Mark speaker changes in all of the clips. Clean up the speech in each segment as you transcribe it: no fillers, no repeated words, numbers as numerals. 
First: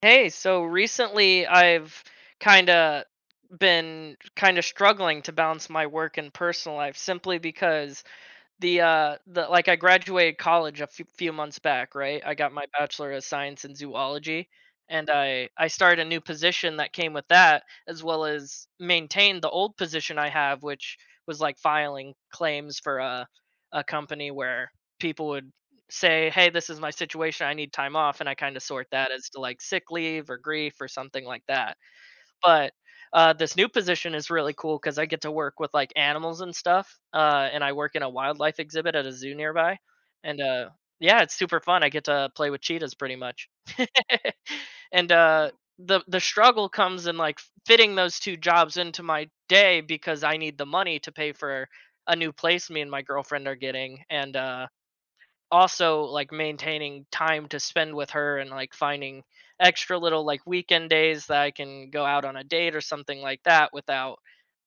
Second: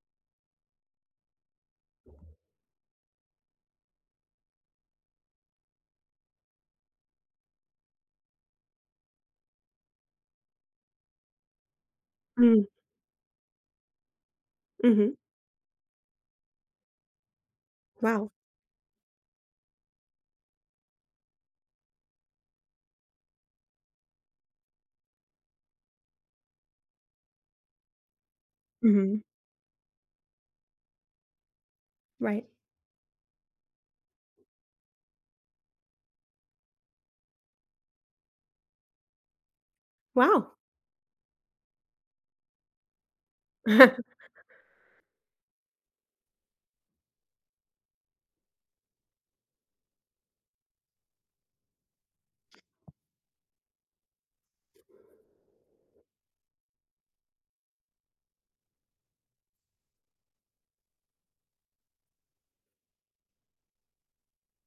Speaker 1: Hey, so recently I've kind of been kind of struggling to balance my work and personal life simply because the like I graduated college a few months back, right? I got my
Speaker 2: Mm,
Speaker 1: bachelor of science in zoology, and
Speaker 2: mhm,
Speaker 1: I started a new position that came with that, as well
Speaker 2: wow.
Speaker 1: as maintained the old position I have, which was like filing claims for a company where people would say, "Hey, this is my situation. I need time off." And I kind of sort that
Speaker 2: Mhm,
Speaker 1: as to like sick leave or grief or something like that.
Speaker 2: right.
Speaker 1: But, this new position is really cool because I get to work with, like, animals and stuff, and I work in a wildlife exhibit at a zoo nearby, and,
Speaker 2: Wow.
Speaker 1: yeah, it's super fun. I get to play with cheetahs pretty much. And, the struggle comes in, like, fitting those two jobs into my day because I need the money to pay for a new place me and my girlfriend are getting, and, also like maintaining time to spend with her, and like finding extra little like weekend days that I can go out on a date or something like that without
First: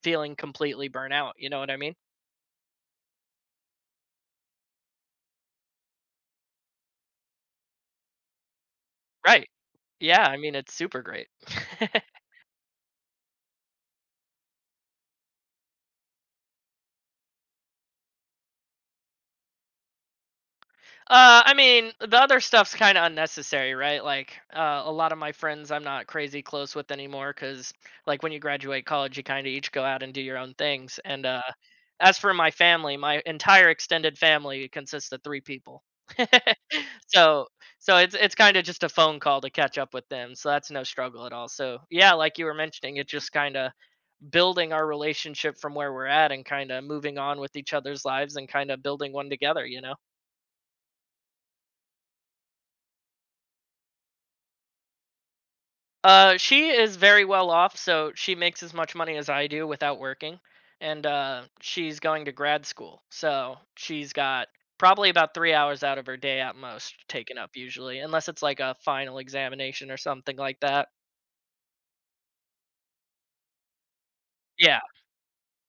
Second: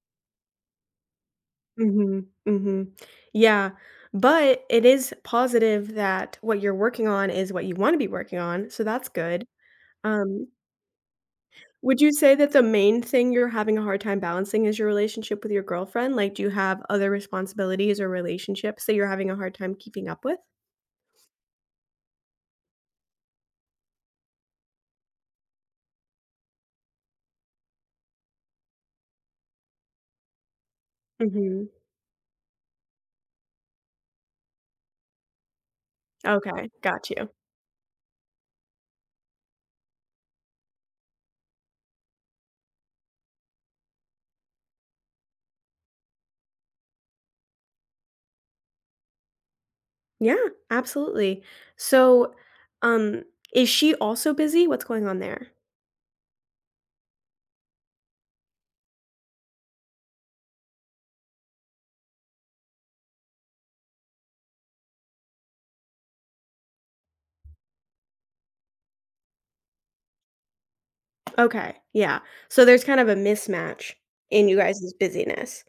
Speaker 1: feeling completely burnt out. You know what I mean?
Speaker 2: Mhm, mhm. Yeah, but it is positive that what you're working on is what you wanna be working on, so that's
Speaker 1: Right.
Speaker 2: good.
Speaker 1: Yeah. I
Speaker 2: Um
Speaker 1: mean, it's super great.
Speaker 2: Would you say that the main thing you're having a hard time balancing is your relationship with your girlfriend? Like, do you have other responsibilities or relationships that you're having a hard time keeping up with?
Speaker 1: I mean, the other stuff's kind of unnecessary, right? Like, a lot of my friends I'm not crazy close with anymore because, like, when you graduate college, you kind of each go out and do your own things. And
Speaker 2: Mhm.
Speaker 1: as for my family, my entire extended family consists of three people.
Speaker 2: Okay, got you.
Speaker 1: so, so it's kind of just a phone call to catch up with them. So that's no struggle at all. So yeah, like you were mentioning, it's just kind of building our relationship from where we're at and kind of moving on with each other's lives and kind of building one together, you know.
Speaker 2: Yeah, absolutely. So, um, is she also busy? What's going on there?
Speaker 1: She is very well off, so she makes as much money as I do without working, and she's going to grad school, so she's got probably about 3 hours out of her day at most taken up usually, unless it's like a final examination or something like that.
Speaker 2: Okay, yeah. So there's kind of a mismatch in you
Speaker 1: Yeah,
Speaker 2: guys' busyness.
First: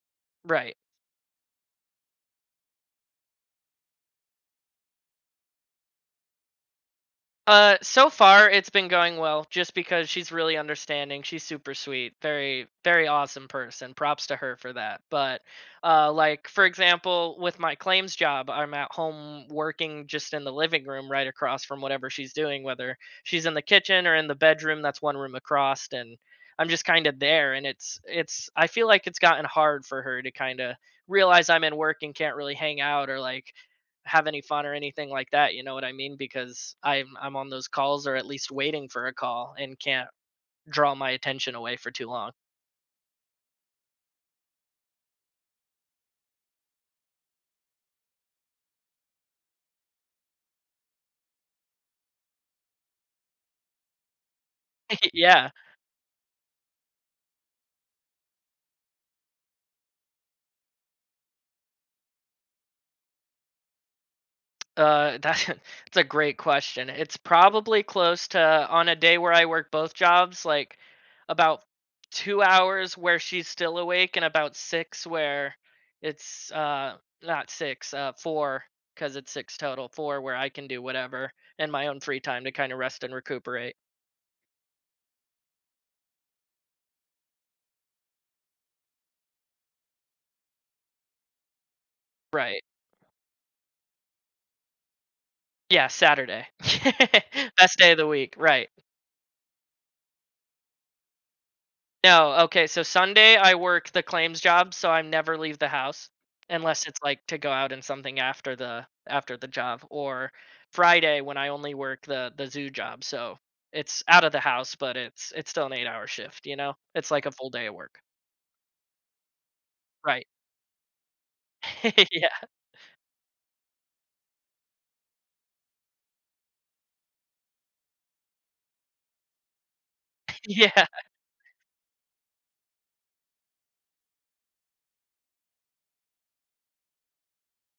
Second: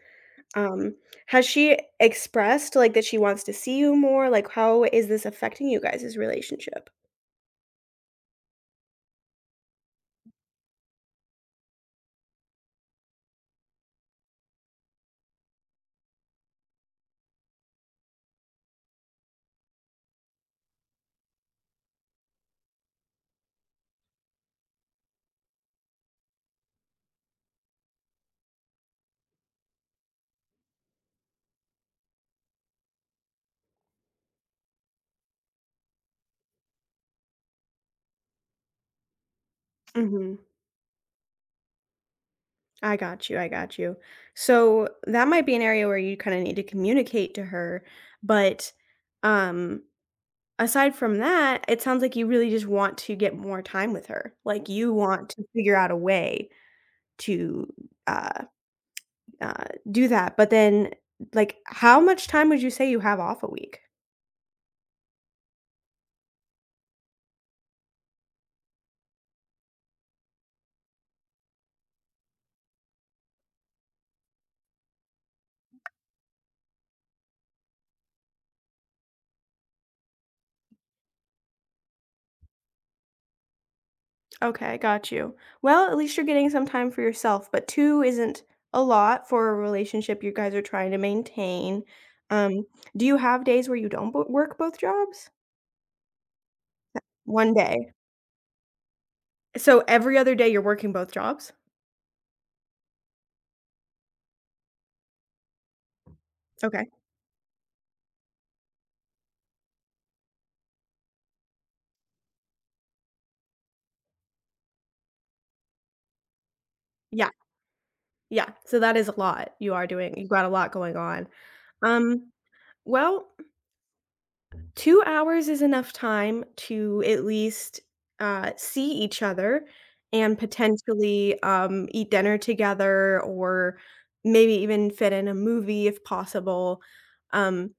Speaker 1: right.
Speaker 2: Um, has she expressed, like, that she wants to see you more? Like, how is this affecting you guys' relationship?
Speaker 1: So far it's been going well, just because she's really understanding. She's super sweet, very, very awesome person. Props to her for that. But, like for example, with my claims job, I'm at home working just in the living room, right across from whatever she's doing, whether she's in the kitchen or in the bedroom. That's one room across, and I'm just kind of there. And it's, it's. I feel like it's gotten hard for her to kind of realize I'm in work and can't really hang out or like have any fun or anything like that, you know what I mean? Because I'm on those calls or at least waiting for a call and can't
Speaker 2: Mhm.
Speaker 1: draw my attention away for too long.
Speaker 2: I got you, I got you. So, that might be an area where you kinda need to communicate to her, but, um, aside from that, it sounds like you really just want to get more time with her. Like, you want to
Speaker 1: Yeah,
Speaker 2: figure out a way to, uh uh, do that, but then, like, how much time would you say you have off a week?
Speaker 1: uh, that, that's a great question. It's probably close to, on a day where I work both jobs, like, about 2 hours where she's still awake, and about 6 where it's not six, four, because it's 6 total, 4 where I can do whatever in my own free time to kind of rest and recuperate.
Speaker 2: Okay, got you. Well, at least you're getting some time for yourself, but 2 isn't a lot for a relationship you guys are trying to maintain.
Speaker 1: Right.
Speaker 2: Um, do you have days where you don't bo work both jobs?
Speaker 1: Yeah, Saturday.
Speaker 2: 1
Speaker 1: Best day
Speaker 2: day.
Speaker 1: of the week, right.
Speaker 2: So every other day you're working both jobs?
Speaker 1: No, okay, so Sunday, I work the claims job, so I never leave the house unless
Speaker 2: Okay.
Speaker 1: it's, like, to go out and something after the job, or Friday when I only work the zoo job, so it's out of the house, but it's still an 8-hour shift, you know? It's like
Speaker 2: Yeah,
Speaker 1: a full day of work.
Speaker 2: yeah. So that is a lot. You are doing
Speaker 1: Right.
Speaker 2: you've got a lot going on. Um,
Speaker 1: Yeah.
Speaker 2: well, 2 hours is enough time to at least, see each other and
Speaker 1: Yeah.
Speaker 2: potentially, eat dinner together or maybe even fit in a movie if possible. Um,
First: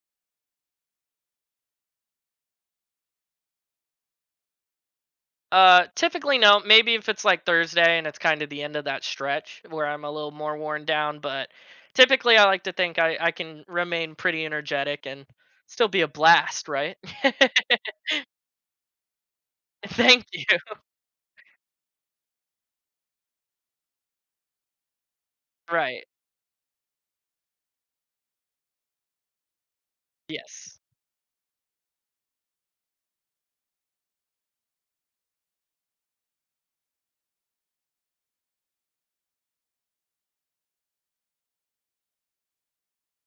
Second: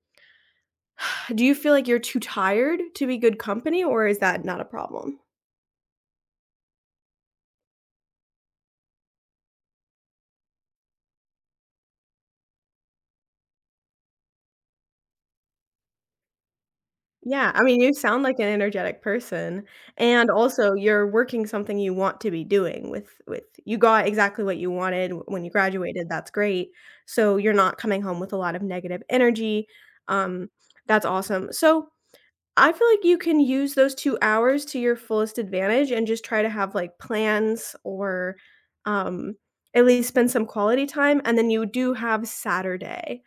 Speaker 2: do you feel like you're too tired to be good company, or is that not a problem?
Speaker 1: Typically no. Maybe if it's like Thursday and it's kind of the end of that stretch where I'm a little more worn down, but typically I like to think I can remain pretty energetic and still be a blast, right?
Speaker 2: Yeah, I mean, you sound like an energetic person,
Speaker 1: Thank
Speaker 2: and
Speaker 1: you.
Speaker 2: also you're working something you want to be doing with you got exactly what you wanted w when you
Speaker 1: Right.
Speaker 2: graduated, that's great, so you're not coming home with a lot of negative energy, um,
Speaker 1: Yes.
Speaker 2: that's awesome. So I feel like you can use those 2 hours to your fullest advantage and just try to have, like, plans or, um, at least spend some quality time, and then you do have Saturday.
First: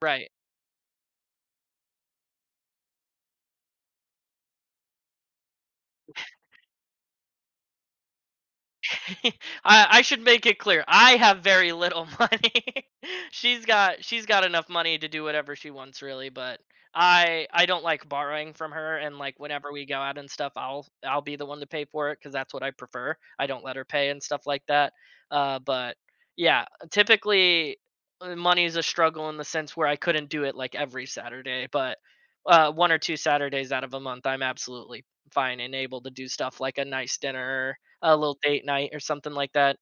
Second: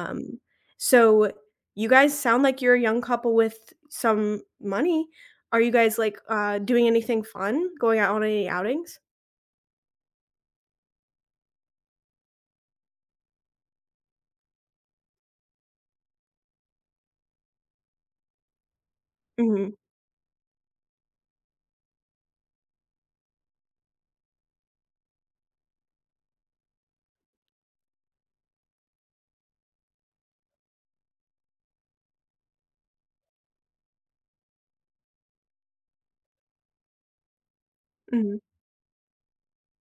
Speaker 1: Right.
Speaker 2: so you guys sound like you're a young couple with some money. Are you guys, like, doing anything fun? Going out on any outings?
Speaker 1: I should make it clear. I have very little money. She's got enough money to do whatever she wants really, but I don't like borrowing from her, and like whenever
Speaker 2: Mhm,
Speaker 1: we go out and stuff, I'll be the one to pay for it, cuz that's what I prefer. I don't let her pay and stuff like that. But yeah, typically, money is a struggle in the sense where I couldn't do it like every Saturday, but one or two Saturdays out of a month I'm absolutely fine and able to do stuff like a nice dinner, a little
Speaker 2: mhm,
Speaker 1: date night or something like that.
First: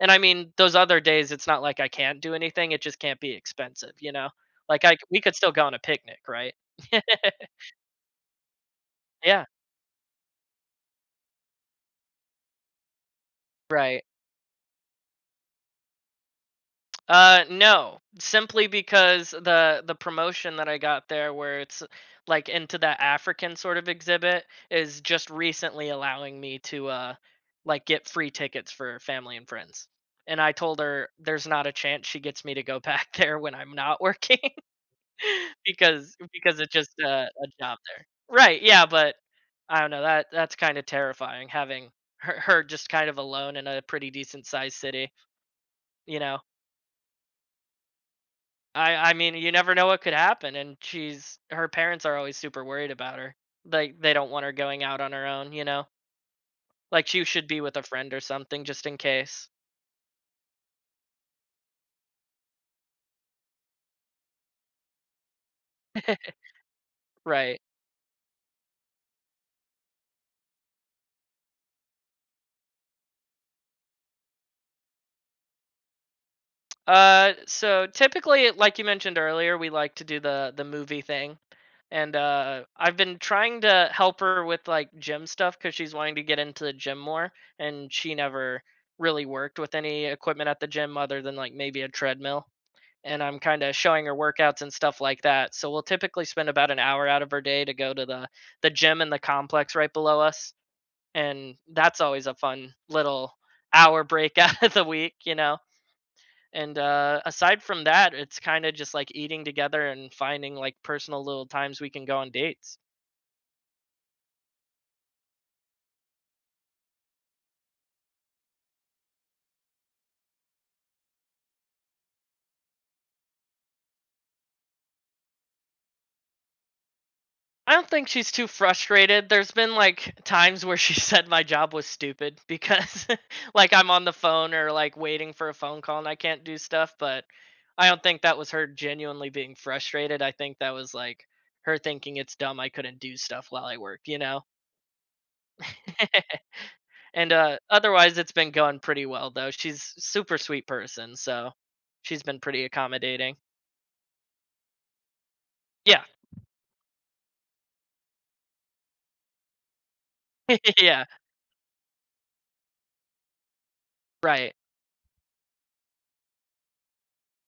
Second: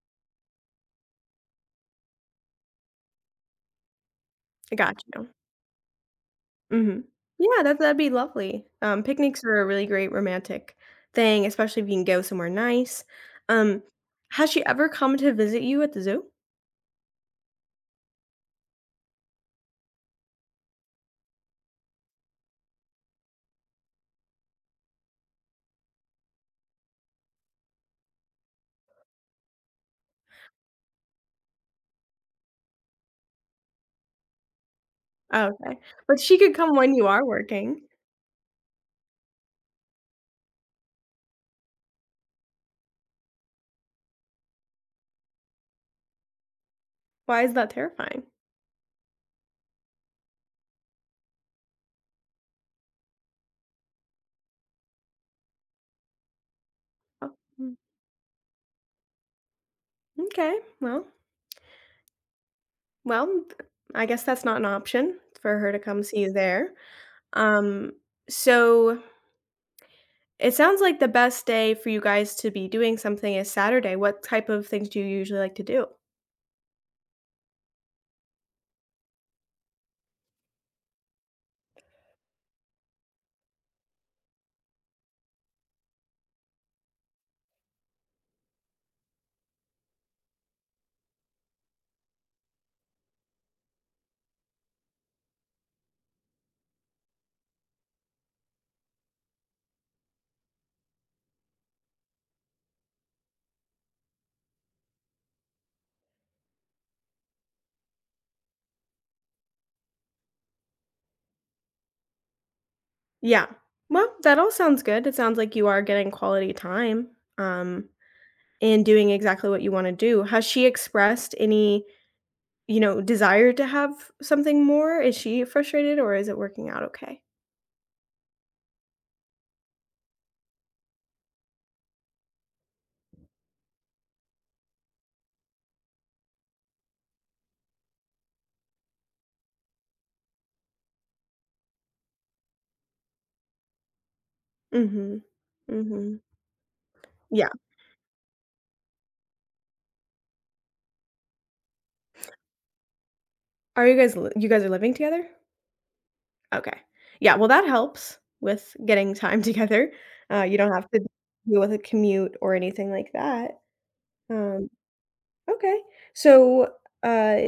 Speaker 1: And I mean, those other days, it's not like I can't do anything. It just can't be expensive, you know?
Speaker 2: I
Speaker 1: Like, I, c-
Speaker 2: got
Speaker 1: we
Speaker 2: you.
Speaker 1: could still go on a picnic, right?
Speaker 2: Mhm. Yeah, that'd be lovely. Picnics
Speaker 1: Yeah,
Speaker 2: are a really great romantic thing, especially if you can go somewhere nice. Um,
Speaker 1: right.
Speaker 2: has she ever come to visit you at the zoo?
Speaker 1: No, simply because the promotion that I got there, where it's like into that African sort of exhibit, is just recently allowing me to like get free tickets for family and friends. And I told her there's not a chance she gets me to go back there when I'm not working.
Speaker 2: Oh, okay.
Speaker 1: because
Speaker 2: But she could
Speaker 1: because it's
Speaker 2: come
Speaker 1: just
Speaker 2: when you
Speaker 1: a,
Speaker 2: are
Speaker 1: a job
Speaker 2: working.
Speaker 1: there. Right. Yeah, but I don't know. That that's kind of terrifying, having her just kind of alone in a pretty decent sized city, you know.
Speaker 2: Why is that terrifying?
Speaker 1: I mean, you never know what could happen, and she's her parents are always super worried about her. Like they don't want her going out on her own, you know. Like she
Speaker 2: Oh,
Speaker 1: should be
Speaker 2: mm,
Speaker 1: with a friend or something just in case.
Speaker 2: okay. Well, th I guess that's not an option for her to come see you there.
Speaker 1: Right.
Speaker 2: Um, so it sounds like the best day for you guys to be doing something is Saturday. What type of things do you usually like to do?
Speaker 1: So typically, like you mentioned earlier, we like to do the movie thing, and I've been trying to help her with like gym stuff because she's wanting to get into the gym more, and she never really worked with any equipment at the gym other than like maybe a treadmill. And I'm kind of showing her workouts and stuff like that. So we'll typically spend about an hour out of her day to go to the gym in the complex right below us, and that's always a fun little hour break out of the week, you know. And aside from that, it's kind of just like eating together and finding like personal little times we can go on dates.
Speaker 2: Yeah. Well, that all sounds good. It sounds like you are getting quality time, um, and doing exactly what you wanna do. Has she expressed any, desire to have something more? Is she frustrated, or is it working out okay?
Speaker 1: I don't think she's too frustrated. There's been like times where she said my job was stupid because like I'm on the phone or like waiting for a phone call and I can't do stuff, but I don't think that was her genuinely being frustrated. I think that was like her thinking it's dumb I couldn't do stuff while I work, you know?
Speaker 2: Mhm. Mhm.
Speaker 1: And
Speaker 2: Yeah.
Speaker 1: otherwise, it's been going pretty well though. She's super sweet person, so she's been pretty accommodating.
Speaker 2: Are you guys li you guys are living together?
Speaker 1: Yeah,
Speaker 2: Okay. Yeah, well, that helps with getting time together. You don't have to
Speaker 1: yeah,
Speaker 2: deal with a commute or anything like that.
Speaker 1: right,
Speaker 2: Um, okay. So, uh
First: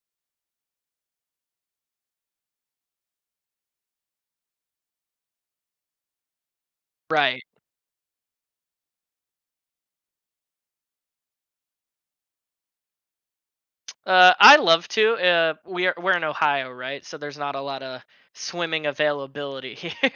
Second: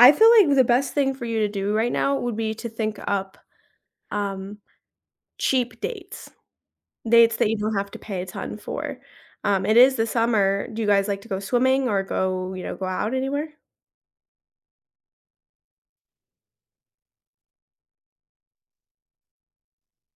Speaker 2: I feel like the best thing for you to do right now would be to think up, um, cheap dates, dates
Speaker 1: right.
Speaker 2: that you don't have to pay a ton for. It is the summer. Do you guys like to go swimming or go, go out anywhere?
Speaker 1: I love to. We're in Ohio, right? So there's not a lot of swimming availability here,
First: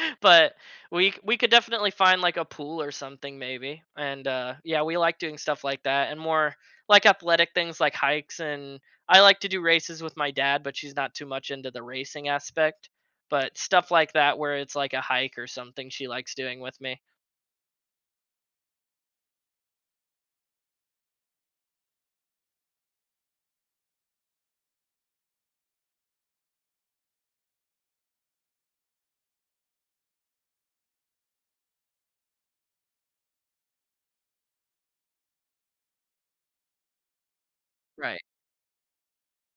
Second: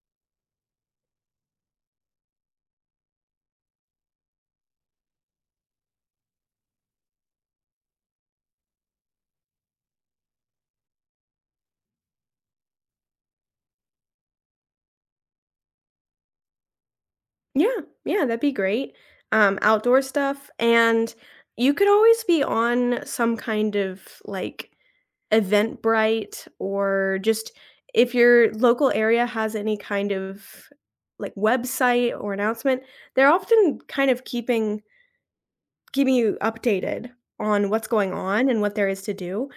Speaker 1: but we could definitely find like a pool or something maybe. And yeah, we like doing stuff like that, and more like athletic things like hikes, and I like to do races with my dad, but she's not too much into the racing aspect. But stuff like that where it's like a hike or something she likes doing with me.
Speaker 2: Yeah, yeah, that'd be great. Outdoor stuff, and you could always be on some kind of, like, Eventbrite or just if your local area has any kind of, like, website or announcement, they're often kind of keeping you updated on what's going
Speaker 1: Right.
Speaker 2: on and what there is to do.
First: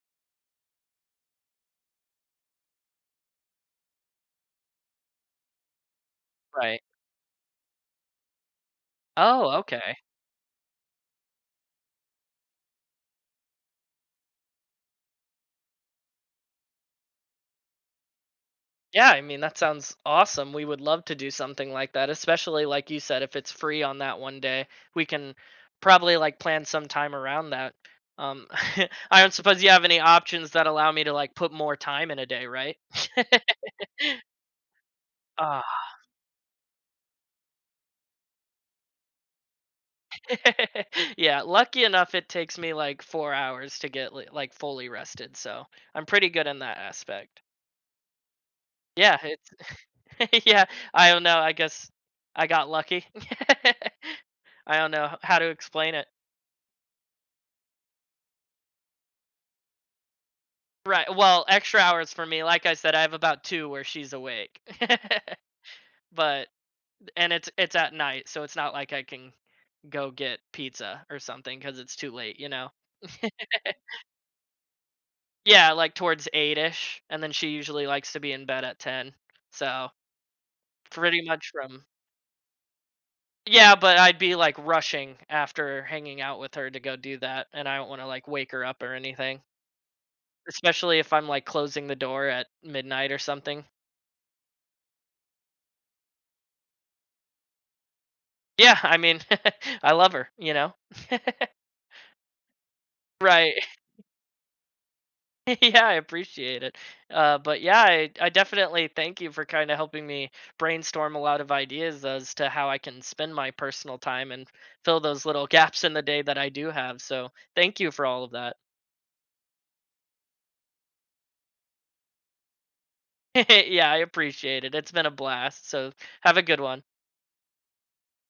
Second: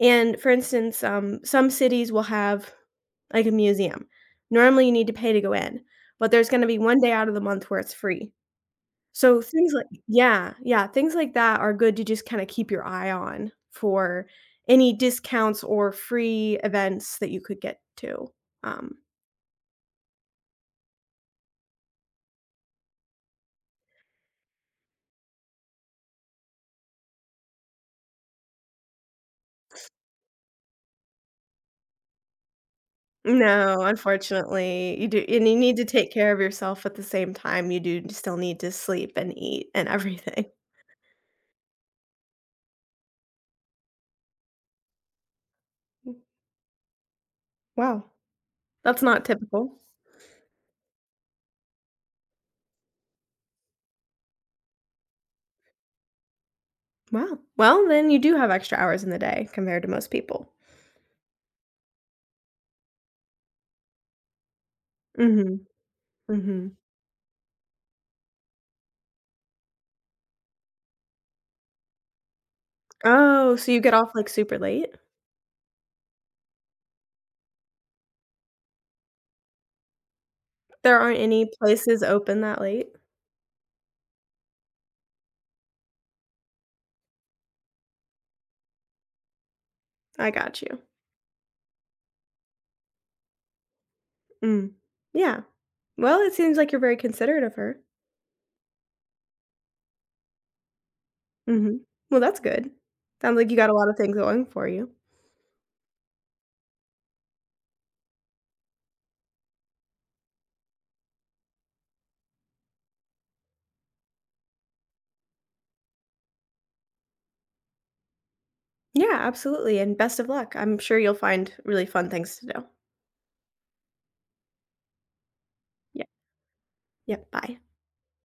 Speaker 2: And for instance, some cities will have like a museum. Normally, you need to pay to go in, but there's going to be
Speaker 1: Right.
Speaker 2: one day out of the month where it's free. So
Speaker 1: Oh,
Speaker 2: things like
Speaker 1: okay.
Speaker 2: yeah, yeah, things like that are good to just kind of keep your eye on for any discounts or free events that you could get to. Um,
Speaker 1: Yeah, I mean, that sounds awesome. We would love to do something like that, especially like you said, if it's free on that one day, we can probably like plan some time around that. Um, I don't suppose you have any options that allow me to like put more time in a day, right?
Speaker 2: No, unfortunately, you do, and you need
Speaker 1: Ah,
Speaker 2: to take care of yourself at the same time, you do still need to sleep and eat and everything.
Speaker 1: yeah. Lucky enough, it takes me like 4 hours to get like fully rested, so I'm pretty good in that aspect.
Speaker 2: Wow, that's
Speaker 1: Yeah,
Speaker 2: not typical.
Speaker 1: it's yeah. I don't know. I guess I got lucky. I don't know how to explain it.
Speaker 2: Wow. Well, then you do have extra hours in the day compared to most people.
Speaker 1: Right. Well, extra hours for me. Like I said, I have about two where she's awake.
Speaker 2: Mhm,
Speaker 1: but
Speaker 2: mhm.
Speaker 1: and it's at night, so it's not like I can go get pizza or something because it's too late, you know.
Speaker 2: Oh, so you get off, like, super late?
Speaker 1: Yeah, like towards 8-ish, and then she usually likes to be in bed at 10. So
Speaker 2: There aren't
Speaker 1: pretty much
Speaker 2: any
Speaker 1: from
Speaker 2: places open that late?
Speaker 1: yeah, but I'd be like rushing after hanging out with her to go do that, and I don't want to like wake her up or anything,
Speaker 2: I got you.
Speaker 1: especially if I'm like closing the door at midnight or something.
Speaker 2: Mm. Yeah. Well, it seems like you're very considerate of her.
Speaker 1: Yeah, I mean, I love her, you know.
Speaker 2: Mhm. Well, that's good. Sounds like
Speaker 1: Right.
Speaker 2: you got a lot of things going for you.
Speaker 1: Yeah, I appreciate it. But yeah, I definitely thank you for kind of helping me brainstorm a lot of ideas as to how I can spend my personal time and fill those little gaps in the day that I do have. So thank you for all of that.
Speaker 2: Yeah, absolutely, and best of luck. I'm sure you'll find really fun things to do.
Speaker 1: Yeah, I appreciate it. It's been a blast. So
Speaker 2: Yeah.
Speaker 1: have a good one.
Speaker 2: Yeah. Bye.